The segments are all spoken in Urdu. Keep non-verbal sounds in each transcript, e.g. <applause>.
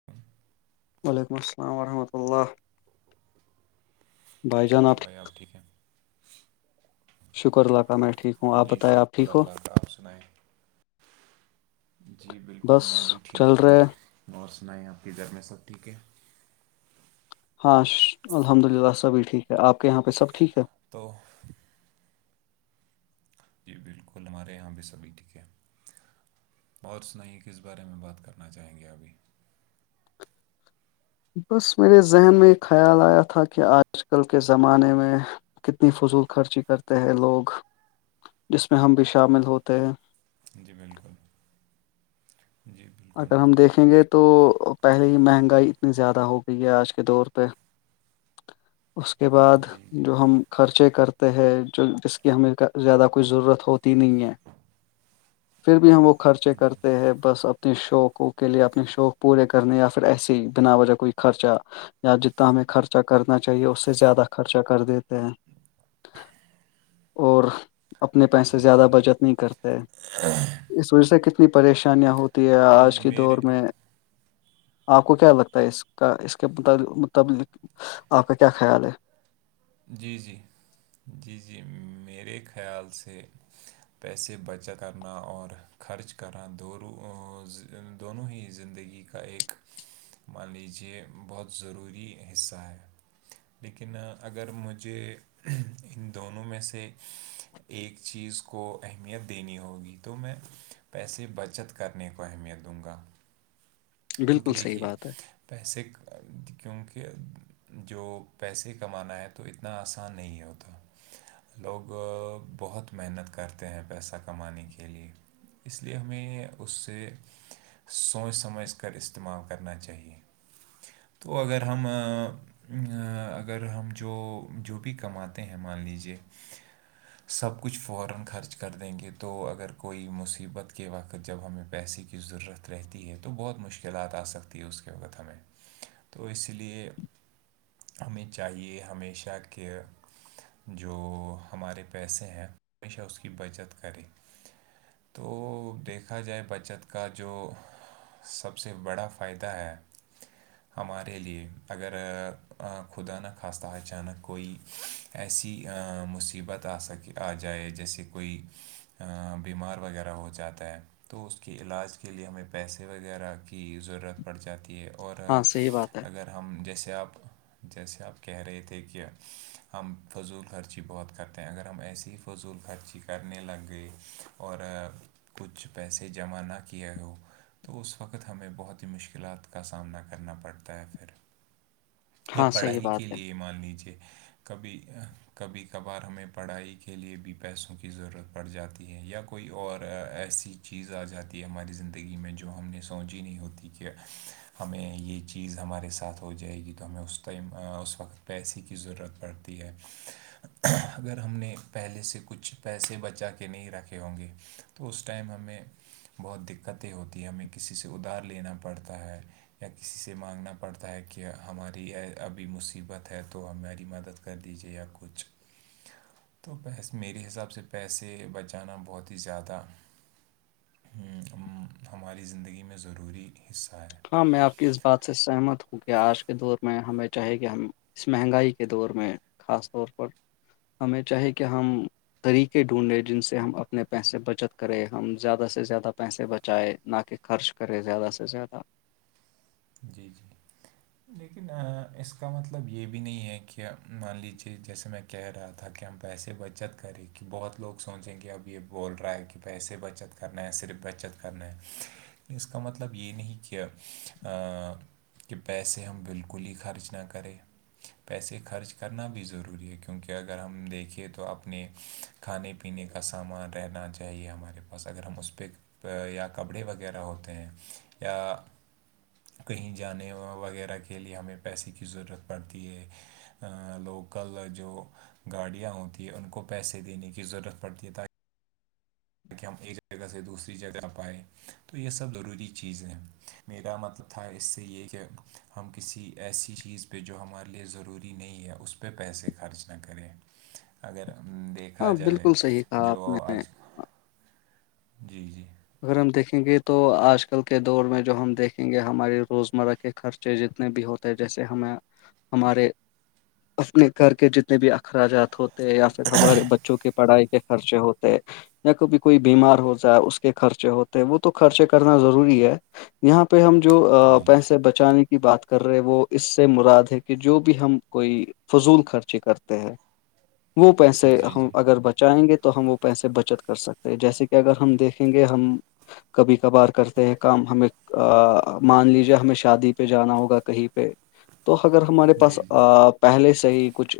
<unintelligible> وعلیکم السلام ورحمۃ اللہ کیال ہے بھائی آپ ٹھیک ہیں شکر اللہ کاا میں ٹھیک ہوں آپ جی بتائیں آپ شکر ٹھیک ہو اللہ کا آپ سنائیں جی بالکل بس میں بھی ٹھیک چل رہے ہے۔ ہوں اور سنائ آپ کے گھر میں سب ٹھیک ہے ہاں الحمد للہ سبھی ٹھیک ہے آپ کے یہاں پہ سب ٹھیک ہے تو <unintelligible> جی بالکل ہمارے یہاں پہ سبھی ٹھیک ہیں اور سنائیے کس بارے میں بات کرنا چاہیں گے ابھی بس میرے ذہن میں خیال آیا تھا کہ آج کل کے زمانے میں کتنی فضول خرچی کرتے ہیں لوگ جس میں ہم بھی شامل ہوتے ہیں جی بالکل جی بالکل اگر ہم دیکھیں گے تو پہلے ہی مہنگائی اتنی زیادہ ہو گئی ہے آج کے دور پہ اس کے بعد جی جی جو ہم خرچے کرتے ہے جو جس کی ہمیں زیادہ کوئی ضرورت ہوتی نہیں ہے پھر بھی ہم وہ خرچے جی کرتے ہیں بس ا اپنے شوقوں کے لیے اپنے شوق پورے کرنے یا پھر ایسے ہی بنا وجہ کوئی خرچہ یا جتنا ہمیں خرچہ کرنا چاہیے اس سے زیادہ خرچہ کر دیتے ہیں اور اپنے پیسے جی زیادہ جی بچت نہیں کرتے اس وجہ سے کتنی پریشانیاں ہوتی ہو ہے جی جی آج کے دور میرے میں آپ کو کیا لگتا ہے اس کا اس کے متعلق آپ کا کیا خیال ہے جی جی جی جی میرے خیال سے پیسے بچا کرنا اور خرچ کرنا دون دونوں ہی زندگی کا کا ایک مان لیجیے بہت ضروری حصہ ہے لیکن اگر مجھے ان دونوں میں سے ایک چیز کو اہمیت دینی ہوگی تو میں پیسے بچت کرنے کو اہمیت دوں گا بالکل کیونکہ صحیح دیکھیے بات ہے پیسے کیونکہ جو پیسے کمانا ہے تو اتنا آسان نہیں ہوتا لوگ بہت محنت کرتے ہیں پیسہ کمانے کے لیے اس لیے ہمیں اس سے سوچ سمجھ کا استعمال کرنا چاہیے تو اگر ہم اگر ہم جو جو بھی کماتے ہیں مان لیجیے سب کچھ فورا خرچ کر دیں گے تو اگر کوی مصیبت کے وقت جب ہمیں پیسے ضرورت رہتی ہے تو بہت مشکل مشکلات آ سکتی ہے اس کے وقت ہمیں تو اس لیے ہمیں چاہیے ہمیشہ کہ جو ہمارے پیسے ہیں ہمیشہ اس کی بچت کرے تو دیکھا جائے بچت کا جو سب سے بڑا فائدہ ہے ہمارے لیے اگر خدا نہ خواستہ اچانک کوئی ایسی مصیبت آ سکے آ جائے جیسے کوئی بیمار وغیرہ ہو جاتا ہے تو اس کے علاج کے لیے ہمیں پیسے وغیرہ کی کی ضرورت پڑ جاتی ہے اور ہاں صحیح بات ہے اگر ہم جیسے آپ جیسے آپ کہہ رہے تھے کہ ہم فضول خرچی بہت کرتے ہیں اگر ہم ایسی ہی فضول خرچی کرنے لگے اور کچھ پیسے جمع نہ کیے ہو تو اس وقت خقت ہمیں بہت ہی مشکلات کا سامنا کرنا پڑتا ہے پھر یا ہاں صحیح پڑھائی بات کے ہے لیے مان لیجیے کبھی کبھی کبھار ہمیں پڑھائی کے لیے بھی پیسوں کی ضرورت پڑ جاتی ہے یا کوئی اور ایسی چیز آ جاتی ہے ہماری زندگی میں جو ہم نے سمج ہی نہیں ہوتی کہ ہمیں یہ چیز ہمارے ساتھ ہو جائے گی تو ہمیں اس ائم اس وقت پیسے کی ضرورت پڑ <inaudible> اگر ہم نے پہلے سے کچھ پیسے بچا کے نہیں رکھے ہوں گے تو اس ٹائم ہمیں بہت دقتیں ہوتی ہیں ہمیں کسی سے ادھار لینا پڑتا ہے یا کسی سے مانگنا پڑتا ہے کہ ہماری ابھی مصیبت ہے تو ہماری مدد کر دی جیا کچھ <inaudible> تو پیس میرے حساب سے پیسے بچانا بہت ہی زیادہ ہماری زندگی میں ضروری حصہ ہے ہاں میں آپ کی اس بات سے سہمت ہوں کہ آج کے دور میں ہمیں چاہے کہ ہم اس مہنگائی کے دور میں خاص طور پر ہمیں چاہے کہ ہم طریقے ڈھونڈے جن سے ہم اپنے پیسے بچت کرے ہم زیادہ سے زیادہ پیسے بچائے نہ کہ خرچ کرے زیادہ سے زیادہ جی جی لیکن اس کا مطلب یہ بھی نہیں ہے کہ مان لیجیے جیسے میں کہہ رہا تھا کہ ہم پیسے بچت کریں کہ بہت لوگ سوچیں کہ اب یہ بول رہا ہے کہ پیسے بچت کرنا ہے صرف بچت کرنا ہے اس کا مطلب یہ نہیں کہ کہ پیسے ہم بالکل ہی خرچ نہ کریں پیسے خرچ کرنا بھی ضروری ہے کیونکہ اگر ہم دیکھیں تو اپنے کھانے پینے کا سامان رہنا چاہیے ہمارے پاس اگر ہم اس پہ یا کپڑے وغیرہ ہوتے ہیں یا کہیں جانے وغیرہ کے لیے ہمیں پیسے کی ضرورت پڑتی ہے لوکل جو گاڑیاں ہوتی ہیں ان کو پیسے دینے کی ضرورت پڑتی ہے تاکہ ت کہ ہم ایک جگہ سے دوسری جگہ پائ تو یہ سب ضروری چیزیں ہیں میرا مطلب تھا اس سے یہ کہ ہم کسی ایسی چیز پہ جو ہمارے لیے ضروری نہیں ہے اس پہ پیسے خرچ نہ کریں اگر دیکھا ہاں جائے بالکل صحیح کہا جو آپ نے آج کل اگر جی جی اگر ہم دیکھیں گے تو آج کل کے دور میں جو ہم دیکھیں گے ہمارے روزمرہ کے خرچ جتنے بھی ہوتے جیسے ہمیں ہمارے اپنے گھر کے جتنے بھی اخراجات ہوتے ہیں یا پھر ہمارے بچوں کی پڑھائی کے خرچے ہوتے یا کبھی کوئی بیمار ہو جائے اس خرچے ہوتے وہ تو خرچے کرنا ضروری ہے یہاں پہ ہم جو جی پیسے بچ پہنچانے کی بات کر رہے وہ اس سے مراد ہے کہ جو بھی ہم کوئی فضول خرچی کرتے ہیں وہ پیسے جی ہم جی اگر بچائیں گے تو ہم وہ پیسے بچت کر سکتے ہیں جیسے کہ اگر ہم دیکھ کیونکہ ہم کبھی کبھار کرتے ہیں کام ہمیں مان لیجیے ہمیں شادی پہ جانا ہوگا کہیں پہ تو اگر ہمارے پاس جی جی پہلے سے ہی کچھ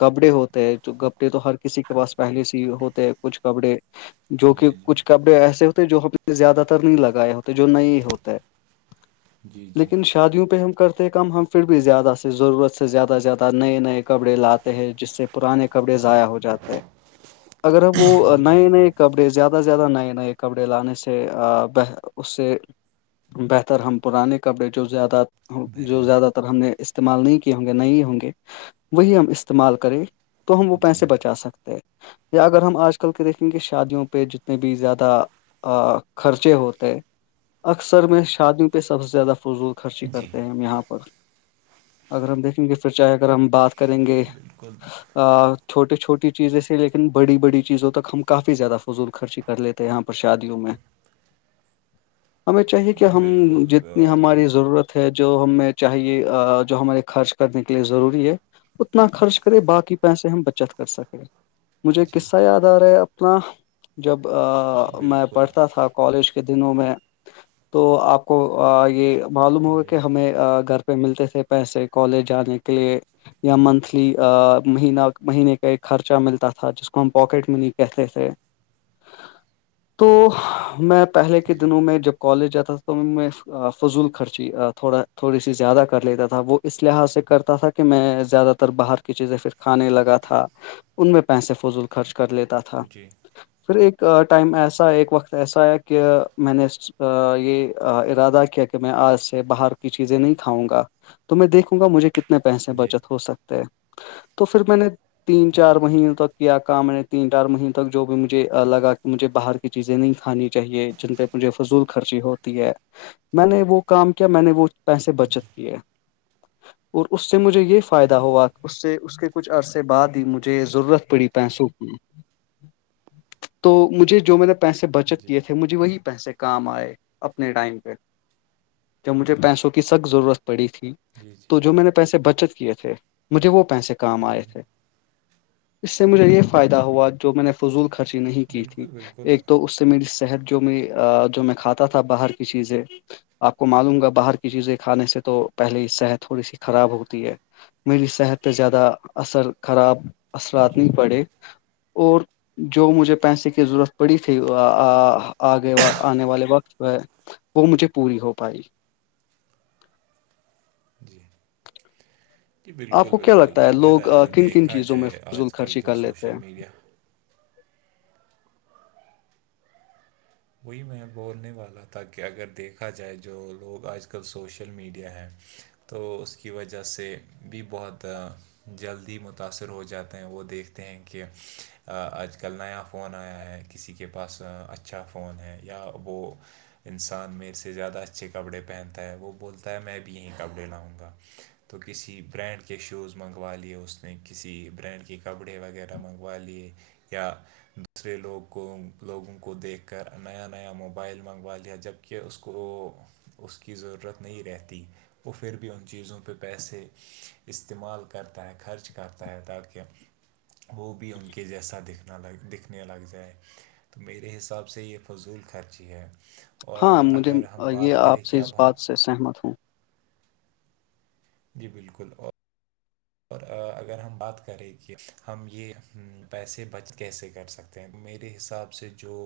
کپڑے ہوتے ہیں تو کپڑے تو ہر کسی کے پاس پہلے سے ہی ہوتے کچھ کپڑے جو کہ جی کچھ کپڑے ایسے ہوتے جو ہم نے زیادہ تر نہیں لگائے ہوتے جو نہیں ہوتے جی جی جی لیکن شادیوں پہ ہم کرتے کام ہم پھر بھی زیادہ سے ضرورت سے زیادہ سے زیادہ نئے نئے کپڑے لاتے ہیں جس سے پرانے کپڑے ضائع ہو جاتے ہیں اگر ہمب وہ جی نئے بالکل نئے کپڑے زیادہ زیاد سے زیادہ نئے نئے کپڑے لانے سے ب اس سے بہتر ہم پرانے کپڑے جو زیادہ جو بہتر زیادہ ہم نے استعمال نہیں کیے ہوں گے نہیں ہوں گے وہی ہم استعمال کریں تو ہم وہ جی پیسے بچا سکتے ہیں یا اگر ہم آج کل کے دیکھیں گے شادیوں پہ میں بھی زیادہ خرچے ہوتے اکثر میں شادیوں پہ سب سے زیادہ فضول خرچی جی کرتے ہیں ہم یہاں پر اگر ہم دیکھیں گے پھر چاہے اگر ہم بات کریں گے جی بالکل چھوٹی چھوٹی چیزیں سے لیکن بڑی بڑی چیزوں تک ہم کافی زیادہ فضول خرچے کر لیتے یہاں پر شادیوں میں ہمیں چاہیے کہ جی ہم بالکل جتنی آ، یہ ہماری تھا ضرورت جو ہمیں چاہیے جو ہمارے خرچ کرنے کے لیے ضروری ہے اتنا خرچ کرے باقی پیسے ہم بچت کر سکتے مجھے جی قصہ یاد آ رہا ہے اپنا جب جی میں بالکل پڑھتا تھا کالج کے دنوں میں تو آپ کو یہ معلوم ہوگا جی کہ ہمیں گھر پہ ملتے تھے پیسے کالج جانے کے لیے یا منتھلی مہینہ مہینے کا ایک خرچہ ملتا تھا جس کو ہم پواکیٹ منی کہتے تھے تو میں پہلے کے جی دنوں میں جب کالج جاتا تھا تو میں فضول خرچی تھوڑا تھوڑی سی زیادہ کر لیتا تھا وہ اس لحاظ سے کرتا تھا کہ میں زیادہ تر باہر کی چیزیں کھانے لگا تھا ان میں پیسے فضول خرچ کر لیتا تھا جی پھر ایک ٹائم ایسا ہے ایک وقت ایسا ہے کہ میں نے اس یہ ارادہ کیا کہ میں آج سے باہر کی چیزیں نہیں کھاؤں گا تو میں دیکھوں گا مجھے کتنے پیسے جی جی بچت ہو سکتے ہیں تو پھر میں نے تین چار جی جی مہینوں تک کیا کام نے تین چار مہیوں تک جو بھی م مجھ لگا کہ مجھے باہر کی چیزیں نہیں کھانی چاہیے جن پہ مجھے فضول خرچی ہوتی ہے میں نے وہ کام کیا میں نے وہ پیسے بچت کیے اور اس سے مجھے یہ فائدہ ہوا کہ اس سے اس کے کچھ عرصے بعد ہی مجھے ضرورت پڑی پیسوں کی تو مجھے جو میں نے پیسے بچت جی کیے تھے مجھے وہی پیسے کام آئے اپنے ٹائم پہ تو مجھے پیسوں کی سخت ضرورت پڑی تھی جی جی جو میں نے پیسے بچت کیے تھے مجھے وہ پیسے کام آئے جی تھے اس سے مجھے یہ جی فائدہ ہوا جو میں نے فضول خرچی نہیں کی تھی بالکل بالکل ایک تو اس میری صحت جو میں جو میں کھاتا تھا باہر کی چیزیں آپ کو معلوم گا باہر کی چیزیں کھانے سے تو پہلے صحت تھوڑی سی خراب ہوتی ہے میری صحت پہ زیادہ اثر خراب اثرات جی نہیں پڑے اور جو مجھے پیسے کی ضرورت پڑی تھی آگے آنے والے وقت پہ وہ مجھے پوری ہو پائی جی جی آپ بالکل کو کیا بالکل لگتا ہے اگر لوگ کن کن دیکھا چیزوں میں جائے فضول آج کل خرچی جو کر لیتے سوشل ہیں میڈیا وہی میں بولنے والا تھا کہ اگر دیکھا جائے جو لوگ آج کل سوشل میڈیا ہے تو اس کی وجہ سے بھی بہت جلدی متاثر ہو جاتے ہیں وہ دیکھتے ہیں کہ آج کل نیا فون آیا ہے کسی کے پاس اچھا فون ہے یا وہ انسان میرے سے زیادہ اچھے کپڑے پہنتا ہے وہ بولتا ہے میں بھی یہیں کپڑے لاؤں گا تو کسی برانڈ کے شوز منگوا لیے اس نے کسی برانڈ کے کپڑے وغیرہ منگوا لیے یا دوسرے لوگ کو لوگوں کو دیکھ کر نیا نیا موبائل منگوا لیا جبکہ اس کو وہ اس کی ضرورت نہیں رہتی وہ پھر بھی ان چیزوں پہ پیسے استعمال کرتا ہے خرچ کرتا ہے تاکہ وہ بھی ان کے جیسا دکھنا لگ دکھنے لگ جائے تو میرے حساب سے سب سے یہ فضول خرچی ہے اور ہاں مجھے اگر ہم یہ بات کریں آپ سے کہ اس اب ہم بات سے سہمت ہوں جی بالکل اور اور اگر ہم بات کریں کہ ہم یہ پیسے بچ کیسے کر سکتے میرے حساب سے جو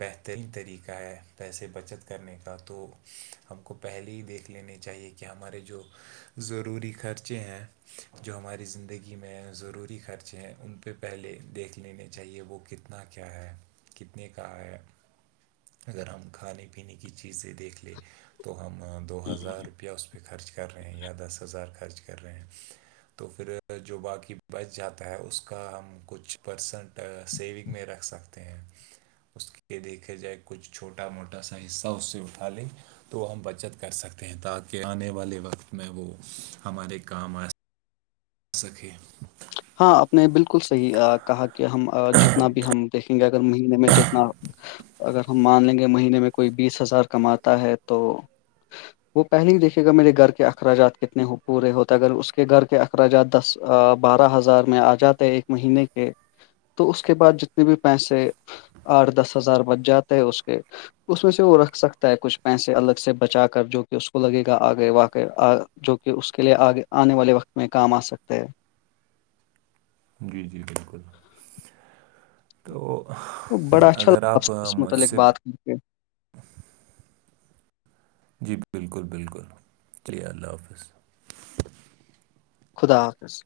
بہترین طریقہ ہے پیسے بچت کرنے کا تو ہم کو پہلے ہی دیکھ لنے چاہیے کہ ہمارے جو ضروری خرچے ہیں جو ہماری زندگی میں ضروری خرچے ہیں ان پہ پہلے دیکھ لینے چاہیے وہ کت کتنا کیا ہے کتنے کا ہے <unintelligible> اگر ہم کھانے پینے کی چیزیں دیکھ لیں تو ہم دو ہزار روپیہ اس پہ خرچ کر رہے ہیں یا دس ہزار خرچ کر رہے ہیں تو پھر جو باقی بچ جاتا ہے اس کا ہم کچھ پرسنٹ سیونگ میں رکھ سکتے ہیں اس کے دیکھا جائے کچھ چھوٹا موٹا سا حصہ اس سے اٹھا لے تو ہم بچت کر سکتے ہیں تاکہ آنے والے وقت میں وہ ہمارے کام سکے <inaudible> ہاں آپ نے بالکل صحیح کہا کہ ہم جتنا بھی ہم دیکھیں گے اگر مہینے میں جتنا اگر ہم مان لیں گے مہینے میں کوئی بیس ہزار کماتا ہے تو وہ پہل ہی دیکھے گا میرے گھر کے اخراجات کتنے ہو پورے ہوتے اگر اس کے گھر کے اراجات دس بارہ ہزار میں آ جاتا ایک مہینے کے <unintelligible> تو اس کے بعد جتنے بھی پیسے آٹھ دس ہزار بچ جاتے ہیں اس کے اس میں سے وہ رکھ سکتا ہے کچھ پیسے الگ سے بچا کر جو کہ اس کو لگے گا آگے واقع جو کہ اس کے لیے آگے آنے والے وقت میں کام آ سکتے ہے جی جی بالکل تو وہ بڑا اچھا اگر لگا آپ سے اس مجھ متعلق سے بات کرتے ہیں <inaudible> جی بالکل بالکل چلیے اللہ حافظ خدا حافظ